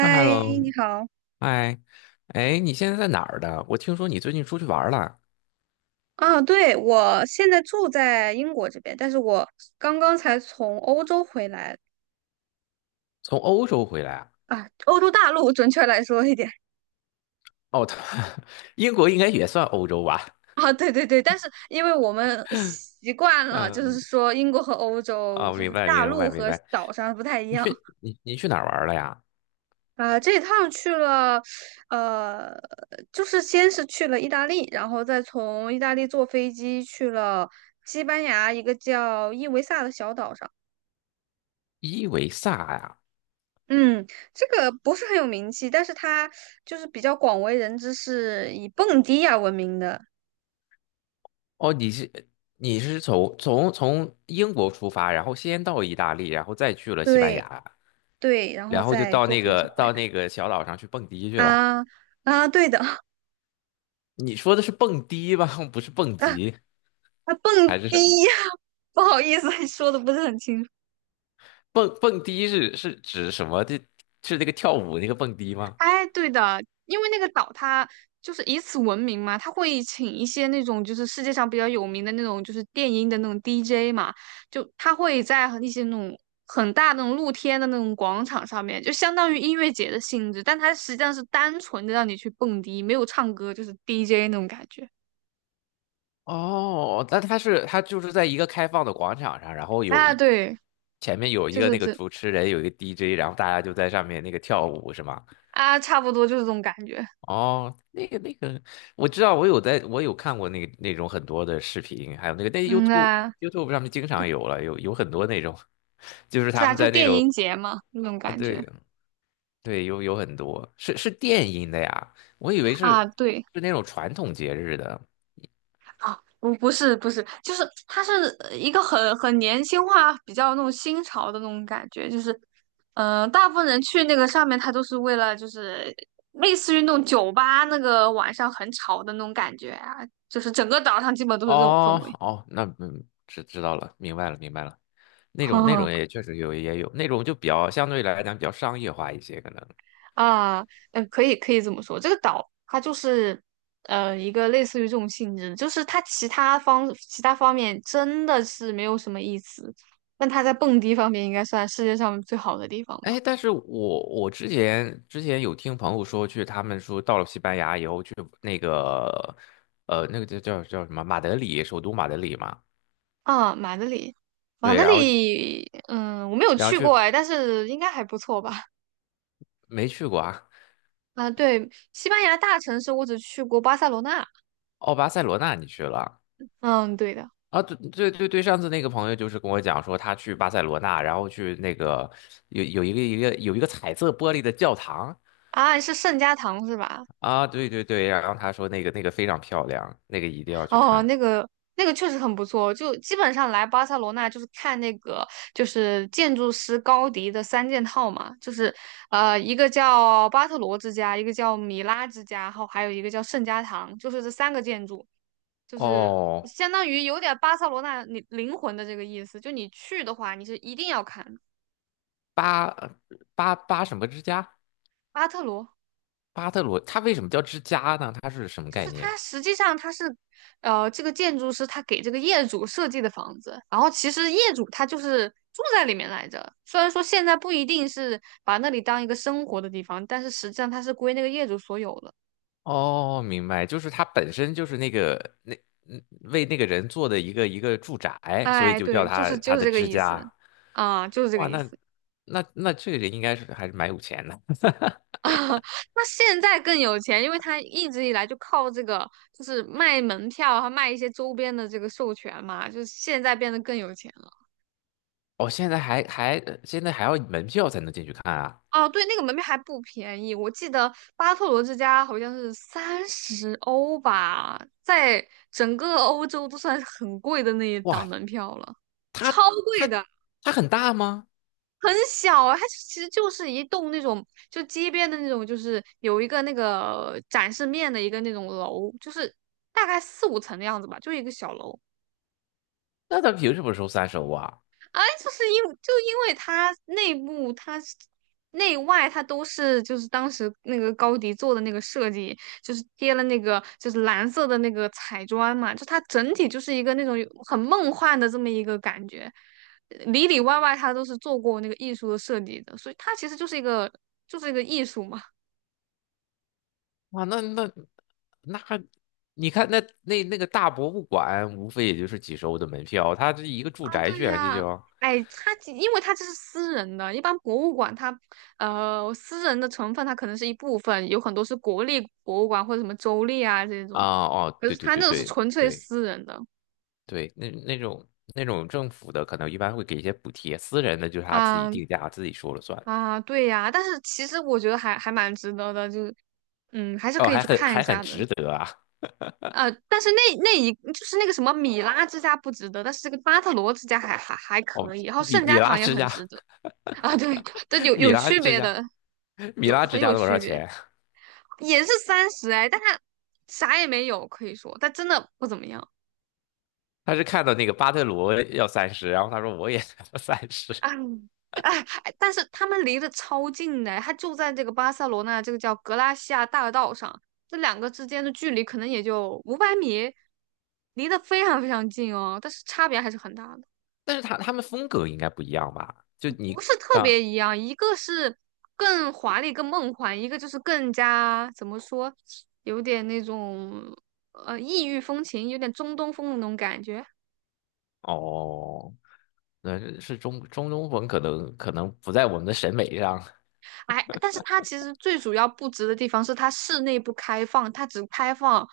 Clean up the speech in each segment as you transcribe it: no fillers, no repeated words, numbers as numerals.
嗨，hello，你好。嗨，哎，你现在在哪儿的？我听说你最近出去玩儿了，啊，对，我现在住在英国这边，但是我刚刚才从欧洲回来从欧洲回来啊？啊，欧洲大陆准确来说一点哦，他 英国应该也算欧洲吧？啊，对对对，但是因为我们习惯了，就嗯，是说英国和欧洲，哦，就明是白，大明陆白，明和白。岛上不太一你样去你你去哪儿玩儿了呀？啊。这一趟去了，呃，就是先是去了意大利，然后再从意大利坐飞机去了西班牙一个叫伊维萨的小岛上。伊维萨呀？嗯，这个不是很有名气，但是他就是比较广为人知，是以蹦迪呀闻名的。哦，你是从英国出发，然后先到意大利，然后再去了西班对牙，对，然后然后就再到坐那飞机个回到那个小岛上去蹦迪去来了。啊啊，对的 啊你说的是蹦迪吧？不是蹦极啊，蹦还是迪，什么？不好意思，说的不是很清楚。蹦迪是指什么？这是那个跳舞那个蹦迪吗？哎，对的，因为那个岛它就是以此闻名嘛，它会请一些那种就是世界上比较有名的那种就是电音的那种 DJ 嘛，就他会在和一些那种很大的那种露天的那种广场上面，就相当于音乐节的性质，但它实际上是单纯的让你去蹦迪，没有唱歌，就是 DJ 那种感觉。哦，那它是它就是在一个开放的广场上，然后啊，对，前面有一就个是那个这主持人，有一个 DJ，然后大家就在上面那个跳舞是吗？啊，差不多就是这种感觉。哦，我知道，我有看过那个那种很多的视频，还有那个那 嗯 YouTube 啊，YouTube 上面经常有了，有很多那种，就是对他啊，们就在那电种音节嘛，那种啊，感觉对对，有很多是电音的呀，我以为啊，是对。是那种传统节日的，啊，不是不是，就是它是一个很年轻化、比较那种新潮的那种感觉，就是，嗯、大部分人去那个上面，他都是为了就是类似于那种酒吧那个晚上很吵的那种感觉啊，就是整个岛上基本都是这种氛哦围。哦，那知道了，明白了，明白了。那种也 确实有也有那种就比较相对来讲比较商业化一些可能。啊，嗯，可以可以这么说，这个岛它就是一个类似于这种性质，就是它其他方面真的是没有什么意思，但它在蹦迪方面应该算世界上最好的地方吧。哎，但是我之前有听朋友说去，他们说到了西班牙以后去那个那个叫什么马德里，首都马德里嘛。啊，马德里，马对，德然后里，嗯，我没有然后去过去哎，但是应该还不错吧？没去过啊？啊，对，西班牙大城市我只去过巴塞罗那，哦，巴塞罗那你去了啊？嗯，对的，啊，对对对对，上次那个朋友就是跟我讲说，他去巴塞罗那，然后去那个有一个彩色玻璃的教堂啊，是圣家堂是吧？啊，对对对，然后他说那个非常漂亮，那个一定要去哦，看。那个确实很不错，就基本上来巴塞罗那就是看那个就是建筑师高迪的三件套嘛，就是一个叫巴特罗之家，一个叫米拉之家，然后还有一个叫圣家堂，就是这三个建筑，就是哦，相当于有点巴塞罗那你灵魂的这个意思，就你去的话，你是一定要看的巴巴什么之家？巴特罗。巴特罗，他为什么叫之家呢？他是什么就概是念？它实际上它是，这个建筑师他给这个业主设计的房子，然后其实业主他就是住在里面来着。虽然说现在不一定是把那里当一个生活的地方，但是实际上它是归那个业主所有的。哦，明白，就是他本身就是那个那嗯为那个人做的一个住宅，所以哎，就叫对，就他是就他是的这个之意思，家。啊、就是这个哇，意那思。那那这个人应该是还是蛮有钱的。啊，那现在更有钱，因为他一直以来就靠这个，就是卖门票和卖一些周边的这个授权嘛，就是现在变得更有钱。哦，现在还要门票才能进去看啊！哦，对，那个门票还不便宜，我记得巴特罗之家好像是三十欧吧，在整个欧洲都算是很贵的那一档哇，门票了，超它贵它的，它很大吗？很小啊，它其实就是一栋那种就街边的那种，就是有一个那个展示面的一个那种楼，就是大概四五层的样子吧，就一个小楼，那它凭什么收三十欧啊？哎，因为它内部、它是内外它都是就是当时那个高迪做的那个设计，就是贴了那个就是蓝色的那个彩砖嘛，就它整体就是一个那种有很梦幻的这么一个感觉，里里外外它都是做过那个艺术的设计的，所以它其实就是一个艺术嘛。哇，那那那，你看那个大博物馆，无非也就是几十欧的门票，它这一个住啊，宅对居然这呀、就哎，因为它这是私人的，一般博物馆它，私人的成分它可能是一部分，有很多是国立博物馆或者什么州立啊这种，啊哦，可对是对它对那个是对纯粹对私人的，对，那那种政府的可能一般会给一些补贴，私人的就是他自己啊定价，自己说了算。啊，对呀、但是其实我觉得还蛮值得的，就是嗯，还是哦，可以还去很看一还很下的，值得啊！但是那一就是那个什么米拉之家不值得，但是这个巴特罗之家还哦，可以，然后米圣米家拉堂也之很家，值得。啊，对，这 有米有拉区之别家。的，米拉很只加有了多少区别，钱？也是三十哎，但他啥也没有，可以说他真的不怎么样。他是看到那个巴特罗要三十，然后他说我也要三十，哎哎，哎但是他们离得超近的，他就在这个巴塞罗那这个叫格拉西亚大道上，这两个之间的距离可能也就500米，离得非常非常近哦，但是差别还是很大的。但是他们风格应该不一样吧？就你不是特刚别一样，一个是更华丽、更梦幻，一个就是更加怎么说，有点那种异域风情，有点中东风的那种感觉。哦，那是中东风，可能不在我们的审美上，哎，但是它其实最主要不值的地方是它室内不开放，它只开放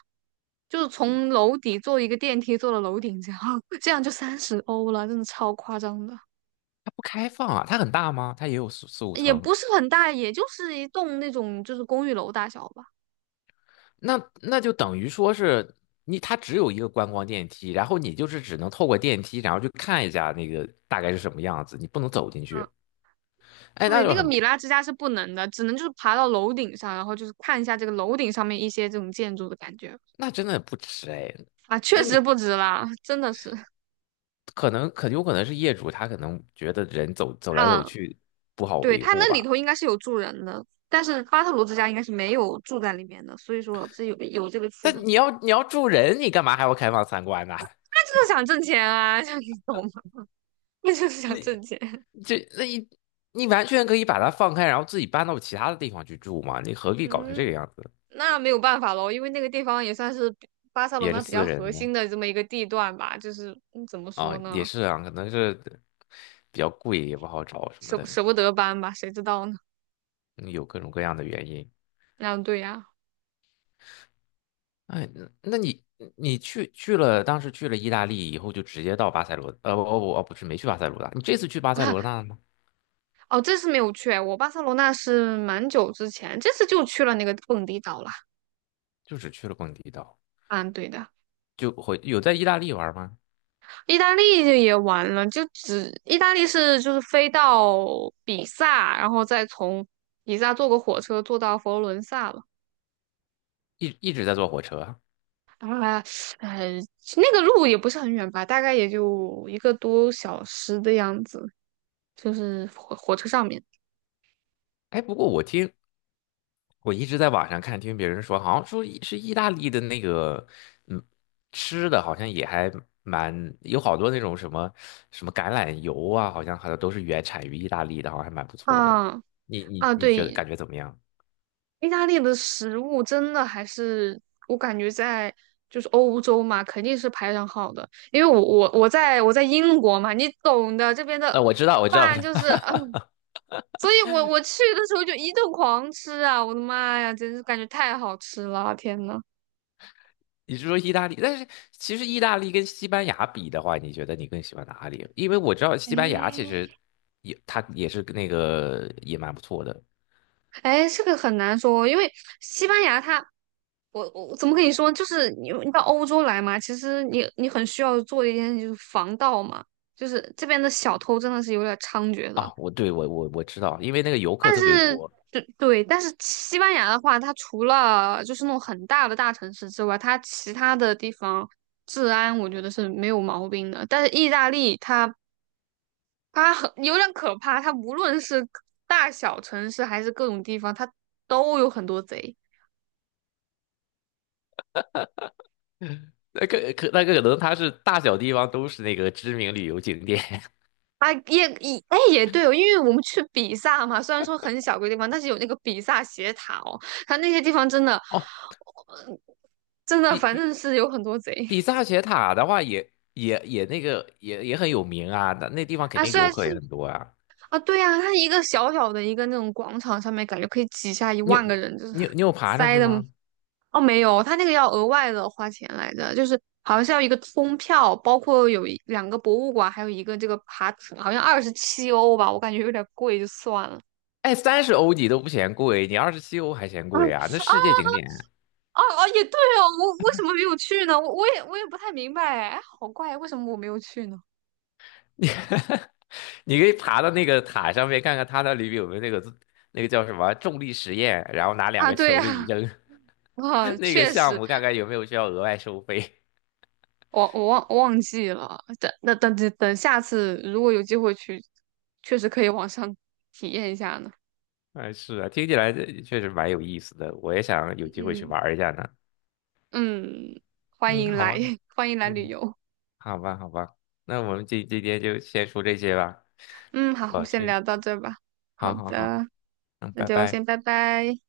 就是从楼底坐一个电梯坐到楼顶这样，这样就30欧了，真的超夸张的，它不开放啊，它很大吗？它也有四五也层，不是很大，也就是一栋那种就是公寓楼大小吧。那就等于说是你它只有一个观光电梯，然后你就是只能透过电梯，然后去看一下那个大概是什么样子，你不能走进嗯。去，哎，那对，那就个很米拉之家是不能的，只能就是爬到楼顶上，然后就是看一下这个楼顶上面一些这种建筑的感觉那真的不值哎。啊，确那实你不值啦，真的是。可能很有可能是业主他可能觉得人走走来走嗯，去不好对，维它护那里吧。头应该是有住人的，但是巴特罗之家应该是没有住在里面的，所以说是有这个区但别。你要住人，你干嘛还要开放参观呢？他就是想挣钱啊，像你懂吗？那就是 想你挣钱。这那你你完全可以把它放开，然后自己搬到其他的地方去住嘛。你何必搞成这个嗯，样子？那没有办法喽，因为那个地方也算是比巴塞罗也是那比较私核人呢心的这么一个地段吧，就是嗯，怎么啊，说也呢，是啊，可能是比较贵，也不好找什么舍的，舍不得搬吧，谁知道呢？嗯，有各种各样的原因。啊，对呀。哎，那你去了，当时去了意大利以后，就直接到巴塞罗，不不不，不是没去巴塞罗那，你这次去巴塞罗那了吗？哦，这次没有去哎，我巴塞罗那是蛮久之前，这次就去了那个蹦迪岛了。就只去了蹦迪岛，嗯，对的，有在意大利玩吗？意大利就也玩了，就只意大利是就是飞到比萨，然后再从比萨坐个火车坐到佛罗伦萨了。一直在坐火车啊。啊，呃，那个路也不是很远吧，大概也就一个多小时的样子，就是火车上面。哎，不过我一直在网上看，听别人说，好像说意大利的那个，嗯，吃的好像也还蛮有好多那种什么什么橄榄油啊，好像都是原产于意大利的，好像还蛮不错的。啊你你啊，你觉得对，感觉怎么样？意大利的食物真的还是我感觉在就是欧洲嘛，肯定是排上号的。因为我在英国嘛，你懂的，这边的那我知道，我知道，我饭知道，就是，嗯，所以我去的时候就一顿狂吃啊！我的妈呀，真是感觉太好吃了，天呐！你是说意大利？但是其实意大利跟西班牙比的话，你觉得你更喜欢哪里？因为我知道西班牙其哎实也，它也是那个也蛮不错的哎，这个很难说，因为西班牙它我怎么跟你说？就是你到欧洲来嘛，其实你很需要做的一件事就是防盗嘛，就是这边的小偷真的是有点猖獗的。啊。我对我我我知道，因为那个游客但特别是多，对对，但是西班牙的话，它除了就是那种很大的大城市之外，它其他的地方治安我觉得是没有毛病的。但是意大利它很有点可怕，它无论是大小城市还是各种地方，它都有很多贼。那个可能它是大小地方都是那个知名旅游景点 啊，哎也对哦，因为我们去比萨嘛，虽然说很小个地方，但是有那个比萨斜塔哦，它那些地方真的，哦。真的比反比正是有很多贼比萨斜塔的话也，很有名啊，那地方肯啊。定虽游然客是也很多啊。啊，对呀、它一个小小的一个那种广场上面，感觉可以挤下一你有万个人，就是你有爬上塞去的。吗？哦，没有，它那个要额外的花钱来着，就是好像是要一个通票，包括有一两个博物馆，还有一个这个爬，好像27欧吧，我感觉有点贵，就算了。哎，三十欧你都不嫌贵，你27欧还嫌啊贵啊？那世界啊！景点，哦哦，也对哦，我为什么没有去呢？我也不太明白哎，好怪，为什么我没有去呢？你你可以爬到那个塔上面看看它那里面有没有那个叫什么重力实验，然后拿两啊，个对球给你呀、扔，哇，那个确项实，目看看有没有需要额外收费。我忘记了。等那等等等下次如果有机会去，确实可以网上体验一下呢。哎，是啊，听起来这确实蛮有意思的，我也想有机会去嗯玩一下呢。嗯，欢嗯，迎好来，吧，欢迎来旅嗯，游。好吧，好吧，那我们今天就先说这些吧。嗯，好，我我先去，聊到这吧。好好好好，的，嗯，那拜就拜。先拜拜。